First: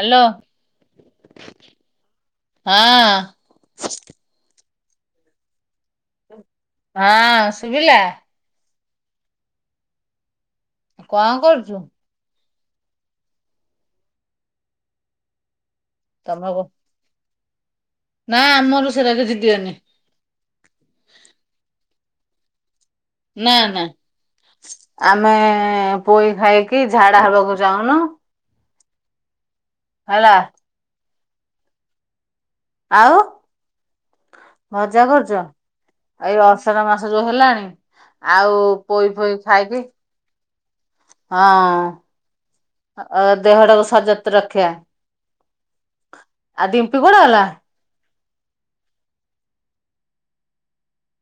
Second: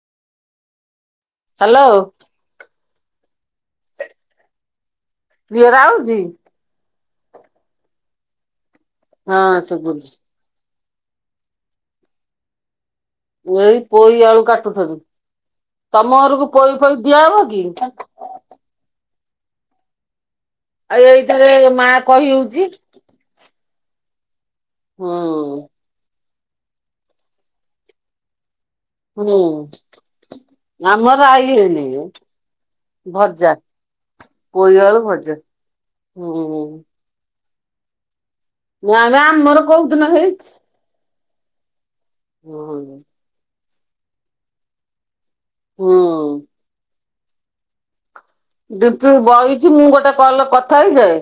Hello. Hello. ହଁ। Clear ଆଉଚି। ହଁ ଶୁଭିଲା? ହଁ ଶୁଭୁଚି। କଣ କରୁଛୁ? ଏଇ ପୋଇ ଆଳୁ କାଟୁଥେଲୁ ତମ ଘରକୁ ତମର କ- ପୋଇ ଫୋଇ ଦିଆହବ କି? ନା ଆମର ସେଇଟା କିଛିି ଦିଅନି। ଆଉ ଏଇଥେରେ ମା କହି ହଉଛି। ନା ନା ହୁଁ ଆମେ ପୋଇ ଖାଇକି ଝାଡା ହବାକୁ ଚାହୁଁନୁ। ହୁଁ। ହେଲା। ଆମର ରାଇ ହେଇନିକି। ଆଉ ପୋଇ ଆଳୁ ଭଜା କରୁଛ? ହୁଁ ଏଇ ଅସାଢ ମାସ ଯୋଉ ହେଲାଣି ଆଉ ନା ପୋଇ ଆ ଫୋଇ ଆମର ଖାଇକି କୋଉ ଦିନ ହେଇଛି? ହଁ ହୁଁ ଦେହଟାକୁ ସରଜତ ସଜତ ରଖିବା। ହୁଁ। ଆଉ ଦିମ୍ପି କୁଆଡେ ଗଲା? ଦେ ତୁ ବଇଛି ମୁଁ ଗୋଟେ କଲ କଥା ହେଇଯାଏ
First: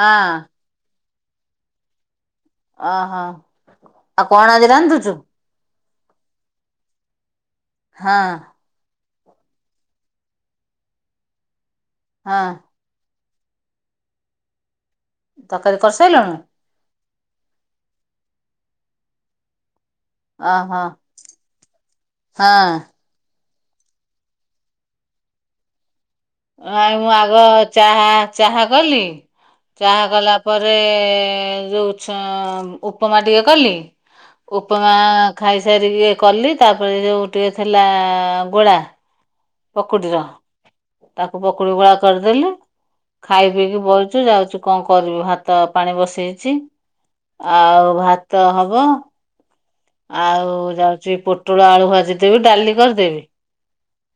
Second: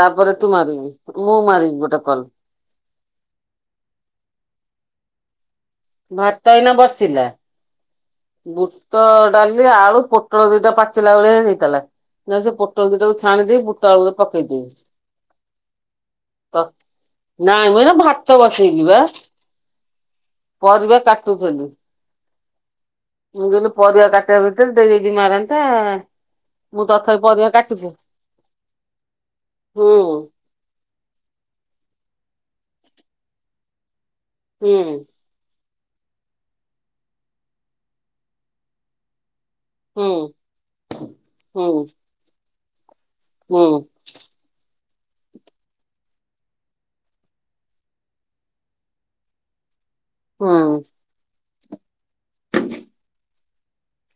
ତାପରେ ତୁ ମାରିବୁ। ମୁଁ ମାରିବି ଗୋଟେ କଲ। ଓହୋ ଆଉ କଣ ଆଜି ରାନ୍ଧୁଛୁ? ଭାତ ଏଇନା ବସିଲା? ହଁ ବୁଟ ଡାଲି ଆଳୁ ପୋଟଳ ଦିଟା ପାଚିଲା ଭେଳିଆ ହେଇଥିଲା ହଁ ସେ ପୋ ପୋଟଳ ଦିଟା କୁ ତାକୁ ଛାଣି ଦେଇି ବୁଟ ଆକୁରେ ପକେଇଦିଏ। ତରକାରୀ କରିସାଇଲଣି? ନାଇଁ ମୁଇ ଏଇନା ଭାତ ବସେଇକି ବା ଓହୋ ପରିବା କାଟୁଥିଲି। ହଁ। ମୁଁ ଯେଲୁ ପରିବା କାଟିବା ଭିତରେ ଦେଇଦେଇକିଦି ମାରନ୍ତେ। ନାଇଁ ମୁଁ ଆଗ ଚାହା ଚାହା କଲି ହୁଁ ଚାହା କଲା ପରେ ଯୋଉ ଝି ଉପମା ଟିକେ କଲି ଉପମା ହୁଁ ଖାଇସାରିକି ଇଏ କଲି ତାପରେ ଯେଉଁ ଟିକେ ଥିଲା ଗୋଳା ହୁଁ ପକୁଡିର ତାକୁ ହୁଁ ପକୁଡି ଗୋଳା କରିଦେଲି ଖାଇ ହୁଁ ପିଇକି ବଇଚୁ। ଯାଉଛୁ କଣ କରିବି ଭାତ ପାଣି ବସେଇଛି ଆଉ ଭାତ ହବ ଆଉ ହୁଁ ଯାଉଛି ପୋଟଳ ଆଳୁ ଭାଜିଦବି ଡାଲି କରିଦେବି।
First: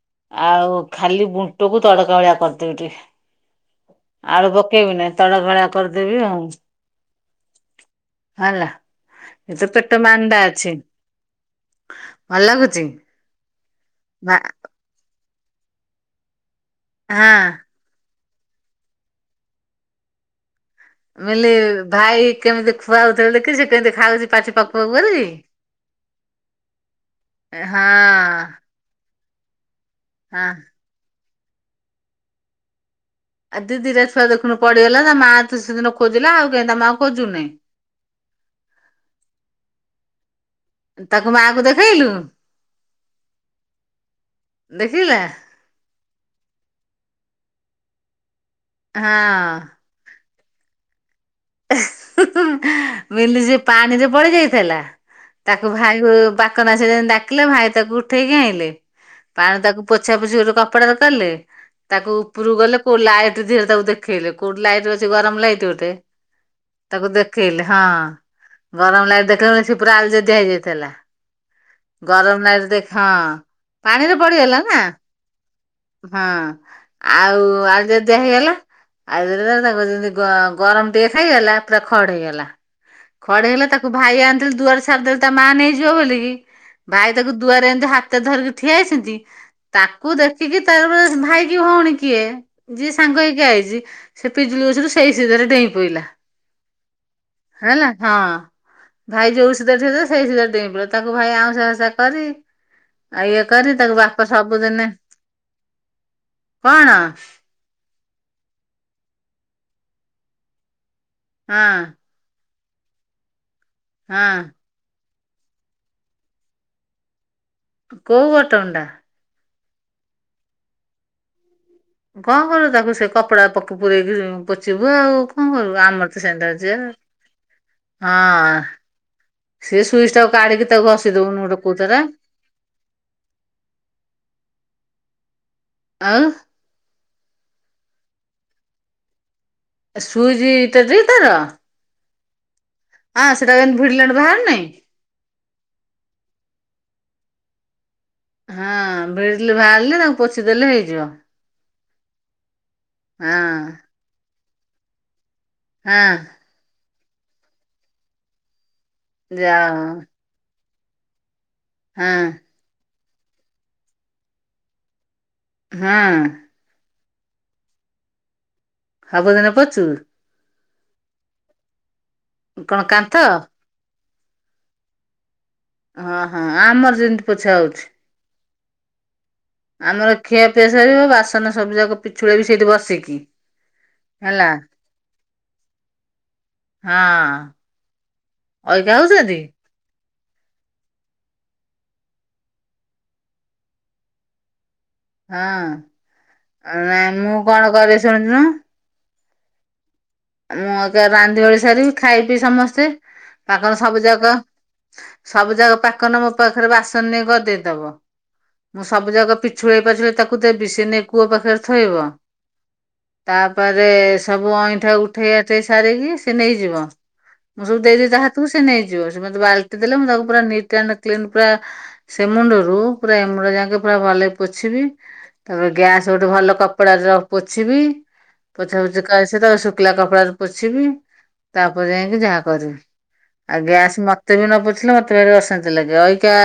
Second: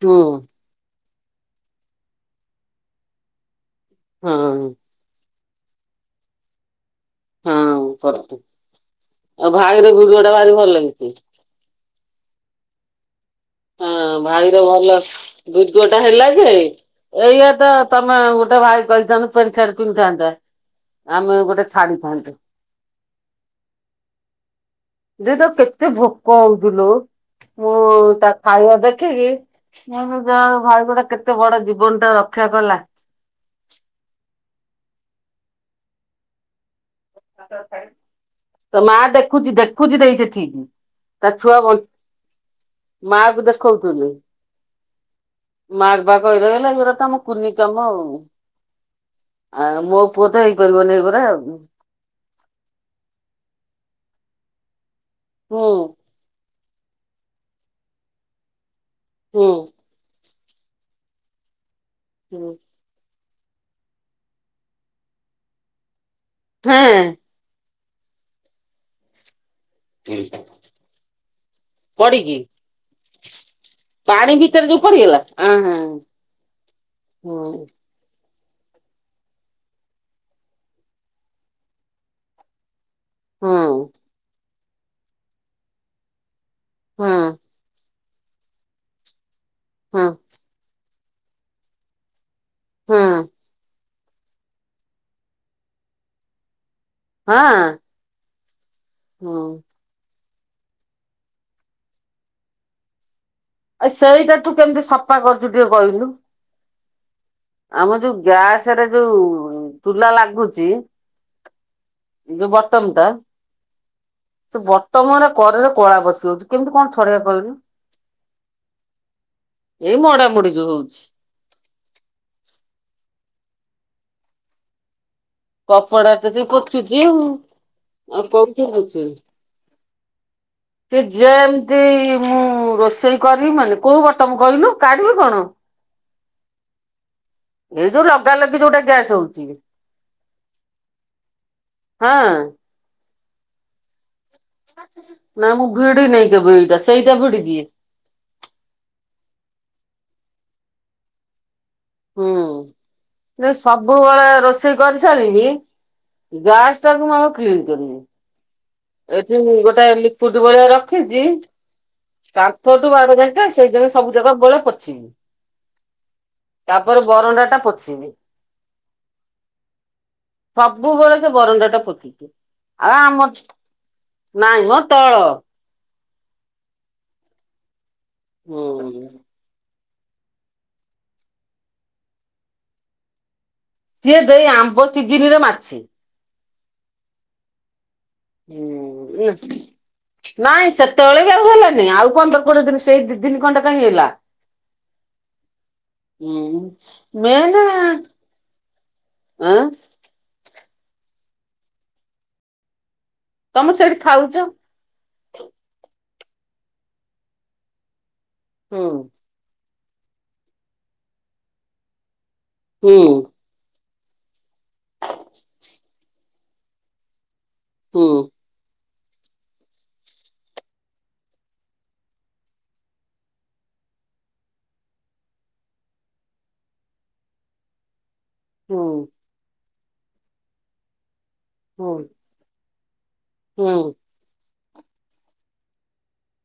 ହୁଁ ଆଉ ଖାଲି ବୁଟକୁ ତଡକା ଭଳିଆ କରିଦେବି ଟିକେ ଆଳୁ ହଁ ପକେଇବି ନାଇଁ। ତମଭଳିଆ କରିଦେବି ଆଉ ହଁ କରନ୍ତୁ। ହେଲା ଆଉ ଏତ ଭାଇର ପେଟ ଭିଡିଓ ଟା ମାନ୍ଦା ଭାରି ଭଲ ଅଛି ଲାଗିଛି। ଭଲ ଲାଗୁଛି ହଁ ମା ଭାଇର ଭଲ ଭିଡିଓଟା ହେଲା ଯେ ହଁ ଏଇଆ ତ ତମେ ଗୋଟେ ଭାଇ କହିଥାନ୍ତ ପେଣି ଛାଡ କିଣିଥାନ୍ତା [unintelligible] ଆମେ ମିଲି ଗୋଟେ ଭାଇ ଛାଡିଥାନ୍ତୁ। କେମିତି ଖୁଆଉଥିଲେ ଦେଖିଛି କେମିତି ଖାଉଛି ପାଟି ପା ତ କେତେ ଭୋକ ହଉଥିଲୁ ମୁଁ ହଁ ତା ଖାଇବା ଦେଖିକି ମୁ ଯା ହଁ ଭାଇ ଗୋଟା କେତେ ବଡ ଜୀବନଟା ରକ୍ଷା କଲା ଆଉ ଦିଦିରେ ୁଆ ଦେଖୁ ପଡିଗଲା ତା ମା ସେଦିନ ଖୋଜିଲା ଆଉ କେହିତା ମା [unintelligible] ହ ତଥାାଇ [unintelligible] ତ ମା ଦେଖୁଛି ଦେଖୁଛି ଦେଇ ସେଠି ତାକୁ ତା ମା ଛୁଆ କୁ ବ ଦେଖେଇଲୁ ମାକୁ ଦେଖଉଥନି ଦେଖିଲେ ମାଗବାକରଲାାଗର ତମ କୁନ ତମଉ ଆ ହଁ ମ [unintelligible] ପୁଅ ତ ହେଇପାରିବନି ଏଗୂରା ମିଲି ସେପାଣିରେ ପଡି ଯାଇଥିଲା ତାକୁ ହୁଁ ଭାଇ ସେ ଡାକିଲେ ଭାଇ ତାକୁ ଉଠେଇକି ଆଣିଲେ ହୁଁ ପାଣି ତାକୁ ପୋଛା ପୋଛି ଗୋଟ କପଡା କଲେ ତାକୁ ହୁଁ ଉପରକୁ ଗଲେ ଲାଇଟ୍ ଧୀରେ ତାକୁ ଦେଖେଇଲେ କୋଲଡ ଲାଇଟ୍ ଅଛି ଗରମ ଲାଇଟ ଗୋଟେ ତାକୁ ହେଁ। ଦେଖେଇଲି ହଁ ଗରମ ଲାଗିଲି ଦେଖେଇ ପୁରା ଯଦି ହେଇଯାଇଥିଲା [unintelligible] ପଡିକି ଗରମ ନାଇରେ ହଁ ପାଣିରେ ପାଣି ପଡିଗଲା ଭିତରେ ଯୋଉ ନା ପଡିଗଲା ଆ ହଁ ହୁଁ ଆଉ ଯେତେ ହେଇଗଲା ଆଇ ତା ଗରମ ଟେ ହେଇଗଲା ପୁରା ଖଡ ହେଇଗଲା ଖଡେ ହୁଁ ହେଲେ ତାକୁ ଭାଇ ଆଣିଥିଲି ଦୁଆରେ ଛାରିଦେଲି ତା ମା ନେଇଯିବ ବୋଲିକି ହୁଁ ହୁଁ ଭାଇ ତାକୁ ଦୁଆରେ ଏମିତି ହାତ ଧରିକି ଠିଆଇହେଛନ୍ତି ହୁଁ ତାକୁ ଦେଖ କି ତାର ଭାଇ କି ଭଉଣୀ କିଏ ଯିଏ ସାଙ୍ଗ ହଁ ହେଇକି ଆଇଛି ସେ ପିଜୁଳିଗଛରୁ ସେଇ ସିଧାରେ ଡେଇଁ ପଡିଲା ହେଲା ହଁ ଭାଇ ହୁଁ ଯୋଉ ସିଧା ସେଇସିଧା ଡେଇଁ ପଡି ତାଙ୍କୁ ଭାଇ ଆଉ ସା କରି ଆଉ ଇଏ କରି ଆ ତାକୁ ବାପ ସେଇଟା ତୁ କେମିତି ସବୁଦିନେ ସଫା କରୁଛୁ ଟିକେ କହିଲୁ? କଣ ଆମ ଯୋଉ ଗ୍ୟାସରେ ଯୋଉ ଚୁଲା ଲାଗୁଛି ହଁ [unintelligible] ହଁ ସେ ବର୍ତ୍ତମାନରେ କରେରେ କଳା ବସିଉଛି କେମିତି କଣ ଛଡେଇକବା କହିଲୁ କୋଉ ବତମ୍ ଟା ଏଇ ମଡାମଡି ଯୋଉ ହଉଛି ହଁ ହଁ ତାକୁ ସେ କପଡା ପୂରେଇକି ପୋଚିବୁ ଆଉ ହଁ ଆମର କପଡା ତ ସେ ସେଟଛି ପୋଛୁଛି ଆଉ ହଁ ଆଉ କୋଉଠି ପୋଛିବି ସେ ସୁଇଚ ଟାକୁ କାଢିକି ତାକୁ ସେ ହସି ଦଉନୁ ଗୋଟେ ଯେମିତି କଉତା [unintelligible] ମୁଁ ରୋଷେଇ କରିବି ମାନେ କୋଉ ବର୍ତ୍ତମ କହିଲୁ କାଢିବି କଣ ଅଁ ଏଇ ଯୋଉ ଲଗାଲଗି ଯୋଉଟା ଗ୍ୟାସ ହଉଛି ସୁଇଜ୍ ତେଜିବି ତାର ହଁ ହଁ ସେଇଟା କେମତି ଭିଡ଼ିଲାଣି [unintelligible] ବାାରୁ ନାହିଁ ନାଇଁ ମୁଁ ଭିଡି ନାଇଁ କେବେ ଏଇଟା ସେଇଟା ଭିଡି ଦିଏ। ହଁ ଭିଡ଼ି ବାହାରିଲେ ତାଙ୍କୁ ପୋଛିଦେଲେ ହେଇଯିବ। ହଁ ହୁଁ ସବୁବେଳେ ରୋଷେଇ କରିସାରିକି। ହଁ ଗାସ ଟାକୁ ମୁଁ ଆଉ କି୍ଷଣି କରିବି [inaudible] ଏଠି ଯାଅ ଗୋଟେ ଲିକୁଡି ବଳିଆ ରଖିଛି। ହଁ କାନ୍ଥଠୁ ବାର ଯାଇା ସେଇ ଜିନ ସବୁ ଜାଗା ବେଳେ ପଛିବି ହଁ ତାପରେ ବରଣ୍ଡା ଟା ପୋଛିବି। ହବଦିନ ପଚୁ [unintelligible] ସବୁବେଳେ ସେ ବରଣ୍ଡା ଟା ପୋଛି ଛି। କଣ କାନ୍ତ ମା ମ ତଳ ହଁ ହଁ ଆମର ଯେମତି ପୋଛା ହଉଛି। ହୁ ଆମର ଖିଆପିଆସ ବାସନ ସବୁ ଯାକ ପିଛୁଳି ବି ସେଇଠି ବସିକି। ସିଏ ଦେଇ ହେଲା ଆମ୍ବ ସିଜିନିରେ ମାଛି। ହଁ ଅଇକା ହୁଁ ହଉଛନ୍ତି ହ ନାଇଁ ସେତେବେଳେ ବି ଆଉ ହେଲାନି ଆଉ କଣଟ କୋଟେ ଦିନ ସେଇ ଦିନ କଣଟା କାଁ ହେଗଲା ହଁ ହଁ ନାଇଁ ମୁଁ କଣ ମେନ କରେ ଶୁଣୁନୁ ଆ [unintelligible] ମୁଁ ଏକ ରାନ୍ଧି ଭଳି ସାରିବି ଖାଇ ପି ସମସ୍ତେ ତମର ପାଖର ସେଇଠି ସବୁ ଯାକ ଖାଉଛ ସବୁ ଯାକ ପାକନ ମୋ ପାଖରେ ବାସନ ନେଇ ଗ ଦେଇଦବ ହୁଁ ମୁଁ ସବୁ ଯାକ ପି ଛୁଳେଇ ପାଛେଇ ତାକୁ ତ ବିଶ ନେଇ କୂଅ ପାଖରେ ଥୋଇବ। ହୁଁ ତାପରେ ସବୁ ଅଇଁଠା ଉଠେଇ ଆଠେଇ ସାରିକି ସେ ନେଇଯିବ। ମୁଁ ସବୁ ହୁଁ ଦେଇଦି ତା ହାତକୁ ସେ ନେଇଯିବ ସେତେ ବାଲଟି ଦେଲେ ମୁଁ ତାକୁ ପୁରଟ୍ ଆ ପୁର ସେ ମୁଣ୍ଡରୁ ପୁରା ଏ ମୁଣ୍ଡ ଯାକେ ପୁରା ଭଲ ପୋଛିବି। ତାପ ଗ୍ୟାସ୍ ଗୋଟେ ଭଲ କପଡା ର ପୋଛିବି। ପୋଛା ହୁଁ ପଛ କ ସେ ତା ଶୁଖିଲା କପଡାରେ ପୋଛିବି ତାପରେ ହୁଁ ଯାଇକି ଯାହା କରିବି। ଆଉ ହୁଁ ଗ୍ୟାସ୍ ମତେ ବି ନ ପୋଛିଲେ ମତେ ବି ଅଶାନ୍ତି ଲାଗେ ଅା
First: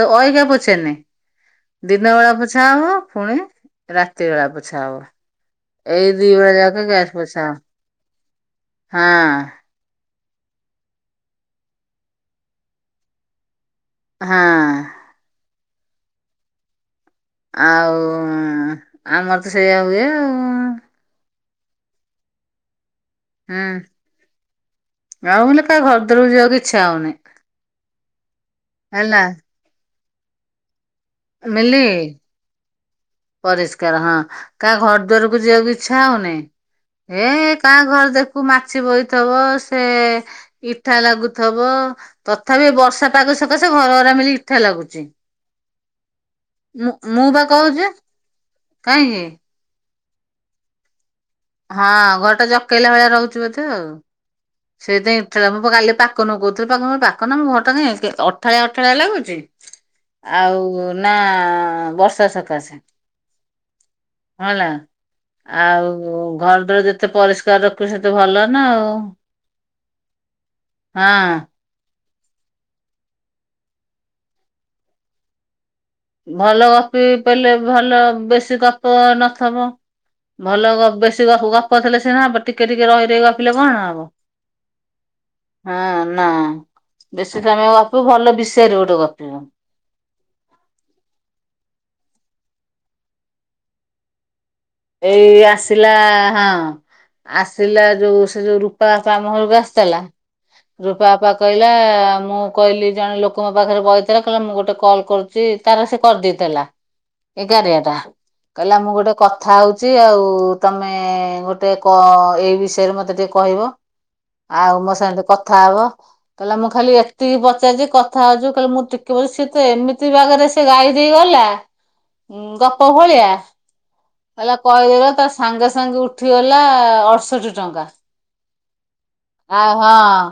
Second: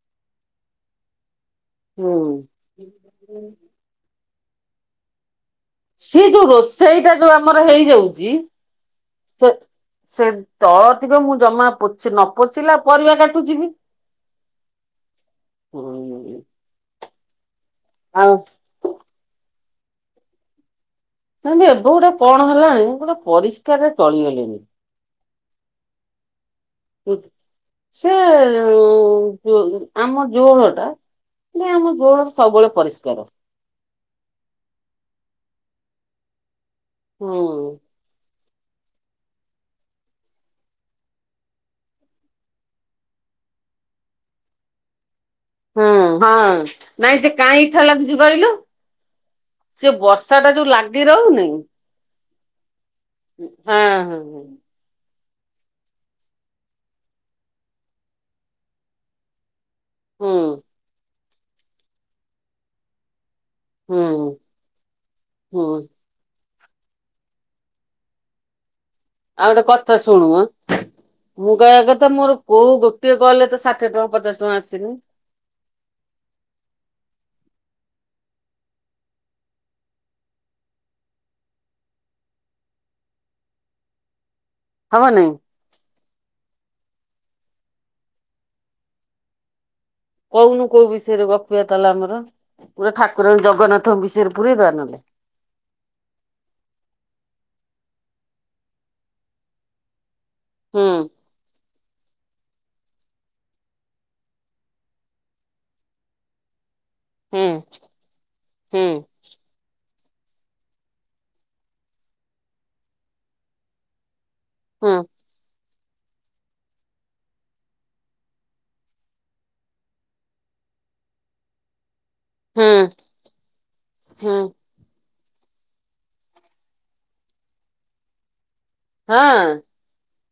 ତ ଅଇିକା ପୋଛେନି। ଦିନ ହୁଁ। ବଳା ପୋଛା ହବ, ପୁଣି ରାତି ବଳା ପୋଛା ହବ। ଏଇ ସେ ଦି ଯୋଉ ବେଳା ଯାକ ଗ୍ୟାସ୍ ରୋଷେଇଟା ଯୋଉ ପୋଛା ହବ ଆମର ହେଇଯାଉଛି ହଁ ସେ ସେ ତଳ ଥିବେ ମୁଁ ଜମା ପୋ ନ ପୋଛିଲା ପରିବା କାଟୁଛିିବି। ହଁ ଆଉ ହଉ ଆମର ତ ସେଇଆ ହୁଏ ଆଉ। ସେୁ ଏବେ ଗୋଟେ କଣ ହେଲାଣି ଗୋଟେ ପରିଷ୍କାରରେ ହୁଁ ଚଳିଗଲେଣି। ଆଉ କା ଘରରକୁ ଯିବକ କି ସେ ହେଲା ଆମ ଜୋଳ ଟା [inaudible] ନା ମିଲି ଆମ ଗୋଳର ସବୁବେଳେ ପରିଷ୍କାର। ପରିଷ୍କାର ହଁ। କାହା ଘର ଦୁଆାରକୁ ଯିବାକୁ ଇଛା ହଉନି। ଏ ହୁଁ କାହା ଘର ଦେଖୁ କୁ ମାଛି ବୋଇଥବ, ସେ ଇଠା ଲାଗୁଥବ ତଥାପି ଏ ବର୍ଷା ପାଗ ସକାଶେ ଘର ଘରା ମିଲି ଇଠା ଲାଗୁଛି। ହୁଁ ହଁ। ମୁଁ ନାଇଁ ମୁଁ ସେ ବା କାଇଁ କହୁଛି ଇଠା ଲାଗୁଛି କହିଲୁ? କାହିଁକି? ସେ ବର୍ଷା ଟା ଯୋଉଁ ଲାଗି ରହୁନି ହଁ, ଘରଟା ଜକେଇଲା ଭଳିଆ ରହୁଚି ବୋଧେ ଆଉ? ହୁଁ ହୁଁ। ସେଇଥିପାଇଁ ମୁଁ ପା କାଲି ପାକନକୁ କୋଉଥିଲି, ପାକନ, ପାକନ ମୁଁ ଘର ଟାଁ କାଇଁ ଅଠାଳିଆ ଅଠାଳିଆ ଲାଗୁଚି? ହଁ ଆଉ ନା, ବର୍ଷା ସକାଶେ। ହୁଁ ହଁଲା ହୁଁ ହୁଁ ଆଉ ତ, ଘରଟାରୁ ଯେତେ ପରିଷ୍କାର ରଖୁ ସେତେ ଭଲ ନା ଆଉ। ଆଉ ଗୋଟେ କଥା ଶୁଣ୍ ନି। ହଁ। କଇବା କଥା ମୋର କୋଉ ଗୋଟିଏ କଲରେ ତ ଷାଠିଏ ଟଙ୍କା ପଚାଶ ଟଙ୍କା ଆସିନି। ଭଲ ଗପି ପାଇଲେ ଭଲ, ବେଶୀ ଗପ ନଥବ। ଭଲ ଗ ବେଶୀ ଗ ଗପ ଥିଲେ ସିନା ହବ, ଟିକେ ଟିକେ ରହିରହି ଗପିଲେ କଣ ହବ। ହବ ନେଇଁ। ହଁ ନା। ବେଶୀ ସମୟ ଗପିବୁ, ଭଲ ବିଷୟରେ ଗୋଟେ ଗପିବୁ। କୋଉନୁ କୋଉ ବିଷୟରେ ଗପିବା କଉନୁ ଗତାଲେ ଆମର। ପୁରା ଠାକୁରଙ୍କ ଜଗନ୍ନାଥଙ୍କ ବିଷୟରେ ପୁରେଇଦବାନଲେ। ଏଇ ଆସିଲା ହଁ। ଆସିଲା ଯୋଉ ସେ ଯୋଉ ରୂପା ବାପା ଆମ ଘରକୁ ଆସିଥିଲା। ହୁଁ ରୂପା ବାପା କହିଲା, ମୁଁ କହିଲି ଜଣେ ଲୋକ ମୋ ପାଖରେ ବହିଥିଲା, କହିଲା ମୁଁ ଗୋଟେ କଲ୍ କରୁଚି, ତାର ସେ କରିଦେଇଥିଲା। ହୁଁ ଏଗାରିଆଟା। କହିଲା ମୁଁ ଗୋଟେ ହୁଁ ଥାଉଚି ଆଉ, ତମେ ଗୋଟେ କ ଏଇ ବିଷୟରେ ମତେ ଟିକେ କହିବ। ଆଉ ମୋ ସାଙ୍ଗେ ଟିକେ କଥା ହବ। କହିଲା ମୁଁ ଖାଲି ଏତିକି ପଚାରିଚି, କଥା ହଉଚୁ, କହିଲେ ମୁଁ ଟିକେ ପଛ, ସିଏ ତ ଏମିତି ବାଗରେ ସେ ଗାଈ ଦେଇ ଗଲା ଉଁ ହୁଁ ଗପ ଭଳିଆ ହୁଁ ହୁଁ ହେଲା କହିଦେଲା, ତ ସାଙ୍ଗେ ସାଙ୍ଗେ ଉଠିଗଲା ଅଢ଼ଷଠି ଟଙ୍କା। ଆ ହଁ। ହଁ,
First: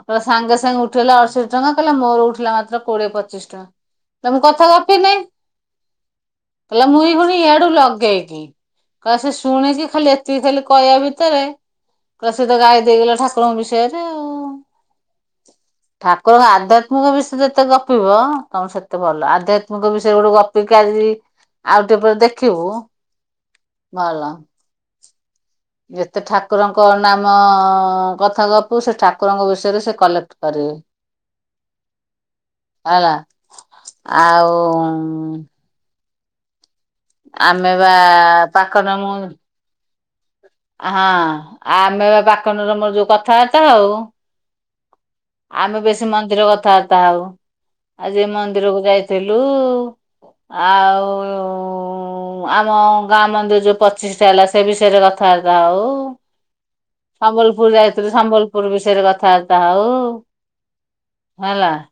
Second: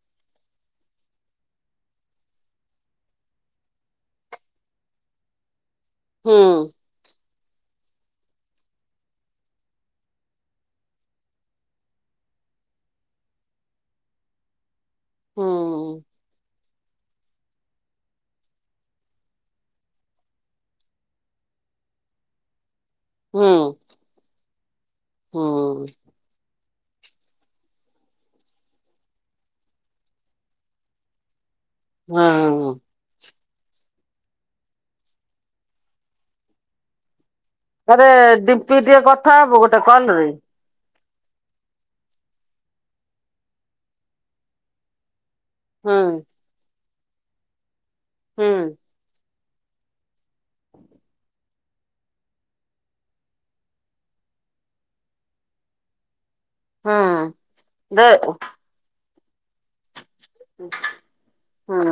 କଇଲା ସାଙ୍ଗେ ସାଙ୍ଗେ ଉଠିଗଲା ଅଢଷଠି ଟଙ୍କା, କହିଲା ମୋର ଉଠିଲା ମାତ୍ର କୋଡିଏ ପଚିଶ ଟଙ୍କା। ତ ମୁଁ କଥା ଗପିିନାଇଁ, ହୁଁ କହିଲା ମୁଇଁ ପୁଣି ଇଆଡୁ ଲଗେଇକି। କ ସେ ଶୁଣିକି ଖାଲି ଏତିକି ଖାଲି କହିବା ଭିତରେ କଇଲା ସେ ତ ଗାଇ ଦେଇଗଲା ଠାକୁରଙ୍କ ବିଷୟରେ ଆଉ। ହୁଁ ଠାକୁରଙ୍କ ଆଦ [unintelligible] ବିଷୟରେ ଯେତେ ଗପିବ, ତମର ସେତେ ଭଲ। ଆଧ୍ୟାତ୍ମିକ ବିଷୟରେ ଗୋଟେ ଗପିକି ଆଜି ଆଉ ଟିକେ ପରେ ଦେଖିବୁ ହୁଁ। ଭଲ। ଯେତେ ଠା ଠାକୁରଙ୍କ ନାମ କଥା ଗପିବୁ, ସେ ଠାକୁରଙ୍କ ବିଷୟରେ ସେ କଲେକ୍ଟ କରିବେ। [inaudible] [unintelligible] ହେଲା, ଆଉ ଆମେ ବା କରେ ଡିମ୍ପି ପାକନ ଟିକେ ମୁଁ କଥା ହବୁ, ଗୋଟେ କଲରେ? ହଁ, ଆମେ ପାକନର ମୋର ଯୋଉ କଥାବାର୍ତ୍ତା ହୋଉ ଆମେ ହୁଁ ବେଶୀ ମନ୍ଦିର କଥାବାର୍ତ୍ତା ହଉ ଆଜି ହୁଁ ମନ୍ଦିରକୁ ଯାଇଥିଲୁ। ଲୋ ଆଉ ଆମ ଗାଁ ମନ୍ଦିର ଯୋଉ ପଚିଶଟା ହେଲା ସେ ବିଷୟରେ [unintelligible] ହୁଁ ସମ୍ବଲପୁର ଦେ ଯାଇଥିଲୁ ସମ୍ବଲପୁର ବିଷୟରେ କଥାବାର୍ତ୍ତା ହଉ। ହେଲା। ହୁଁ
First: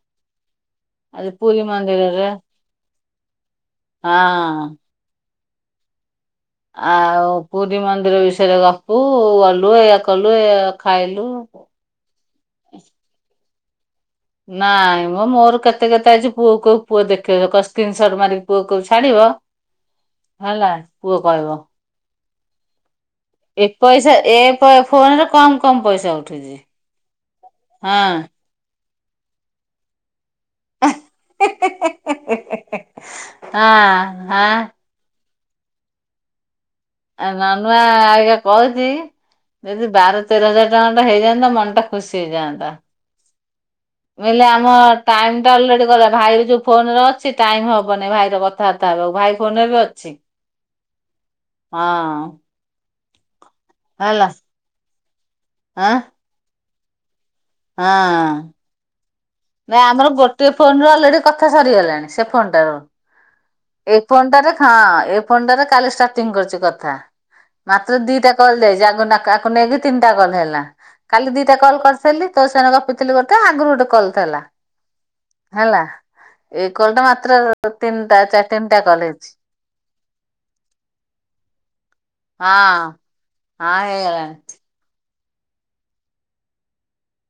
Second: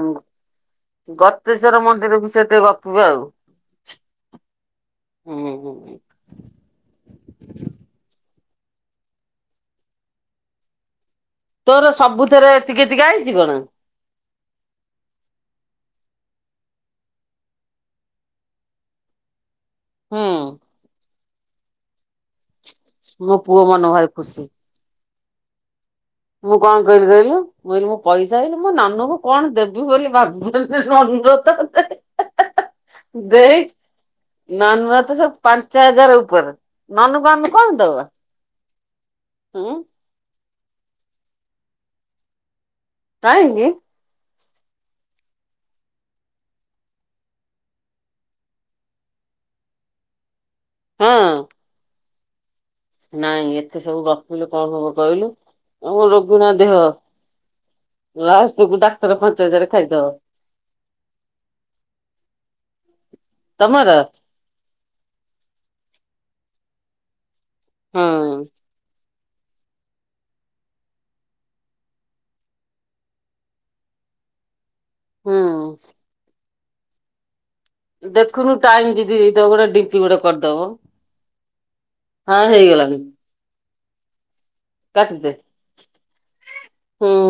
ଆଜି ପୁରୀ ଗତେଶ୍ଵର ମନ୍ଦିର ମନ୍ଦିରରେ ବି ସେ ଟେ ଗପିବେ ଆଉ। ହଁ। [inaudible] ଆଉ ପୁରୀ ମନ୍ଦିର ବିଷୟରେ ଗପୁ ଗଲୁ ଇଆ କଲୁ ଇଆ ଖାଇଲୁ। ତୋର ସବୁଥରେ ଏତିକି ଏତିକି ଆଇଛି କଣ ନାଇଁ ମୁଁ ମୋର କେତେ କେତେ ଅଛି ପୁଅ କଉ ପୁଅ ଦେଖ ସ୍କ୍ରିନସଟ ମାରିକି ପୁଅ କୋଉ ଛାଡିବ। ହୁଁ ହେଲା ପୁଅ କହିବ। ମୋ ପୁଅ ଏ ମନ ଭାରି ପଇସା ଏ ଖୁସି ଫୋନରେ କମ କମ ପଇସା ହଉଛି ମୁଁ କଣ କହିଲି କହିଲୁ ମୁଁ କହିଲି ମୁଁ ପଇସା ଆଇଲେ ମୋ ନାନୁ କ କଣ ଦେବି ବୋଲି ଭାବିପାରୁନି। ନନ ରଥ ହଁ। ଦେଇ ହଁ ହଁ ନାନ ରଥ ସବୁ ପାଞ୍ଚ ହଜାର ଉପରେ ନାନୁକୁ ନାନୁଆ ଆମେ କଣ ନୂଆ ଦବା ଆଜ୍ଞା କହୁଛି ହୁଁ ଯଦି ବାର ତେର ହଜାର ଟଙ୍କା ଟା ହେଇଯାନ୍ତା ମନ ଟା ଖୁସି ହେଇଯାନ୍ତା। ନାହିଁକି ମୁଁ କହିଲି ଆମ ଟାଇମ ଟା ଅଲରେଡି କଲେ ଭାଇ ଯୋଉ ଫୋନ ଅଛି ଟାଇମ ହବନି ଭାଇର କଥା କଥାବାର୍ତା ହେ ଆଉ ଭାଇ ଫୋନ ରେ ବି ଅଛି ହଁ ହଁ। ନାଇଁ ଏତେ ସବୁ ହେଲା ଗପିଲୁ କଣ ହବ କହିଲୁ ଆଁ ଆମେ ରୋଗିନା ଦେହ। ଲଷ୍ଟକୁ ଡାକ୍ତର ପାଞ୍ଚ ହଜାର ନାଇ ଆମର ଗୋଟିଏ ଫୋନ ରୁ ଅଲରେଡି କଥା ସରିଗଲାଣି ସେ ଫୋନଟାରୁ ତମର ଏଇ ଫୋନ ଟାରେ ହଁ ଏ ଫୋନ ଟାରେ କାଲି ଷ୍ଟାର୍ଟିଂ କରିଛି କଥା। ମାତ୍ର ଦିଟା ହୁଁ କଲ ଯାଇଛି ନା ଆକୁ ନେଇକି ତିନିଟା କଲ ହେଲା କାଲି ଦିଟା କଲ କରିସଥିଲି ତ ସାଙ୍ଗେ ଗପିଥିଲି ଗୋଟେ ଆଗରୁ ଗୋଟେ କଲ୍ ହେଲା ହେଲା ହୁଁ। ଏ କଲ୍ ଟା ମାତ୍ର ତିନିଟା ଦେଖୁନୁ ତିନିଟା ଟାଇମ କଲ୍ ଯିଦି ହେଇଛି ହେଇଥିବ ଗୋଟେ ଡିପି ଗୋଟେ କରିଦବ। ହଁ ହଁ ହେଇଗଲାଣି। କାଟି ଦେ ହୁଁ।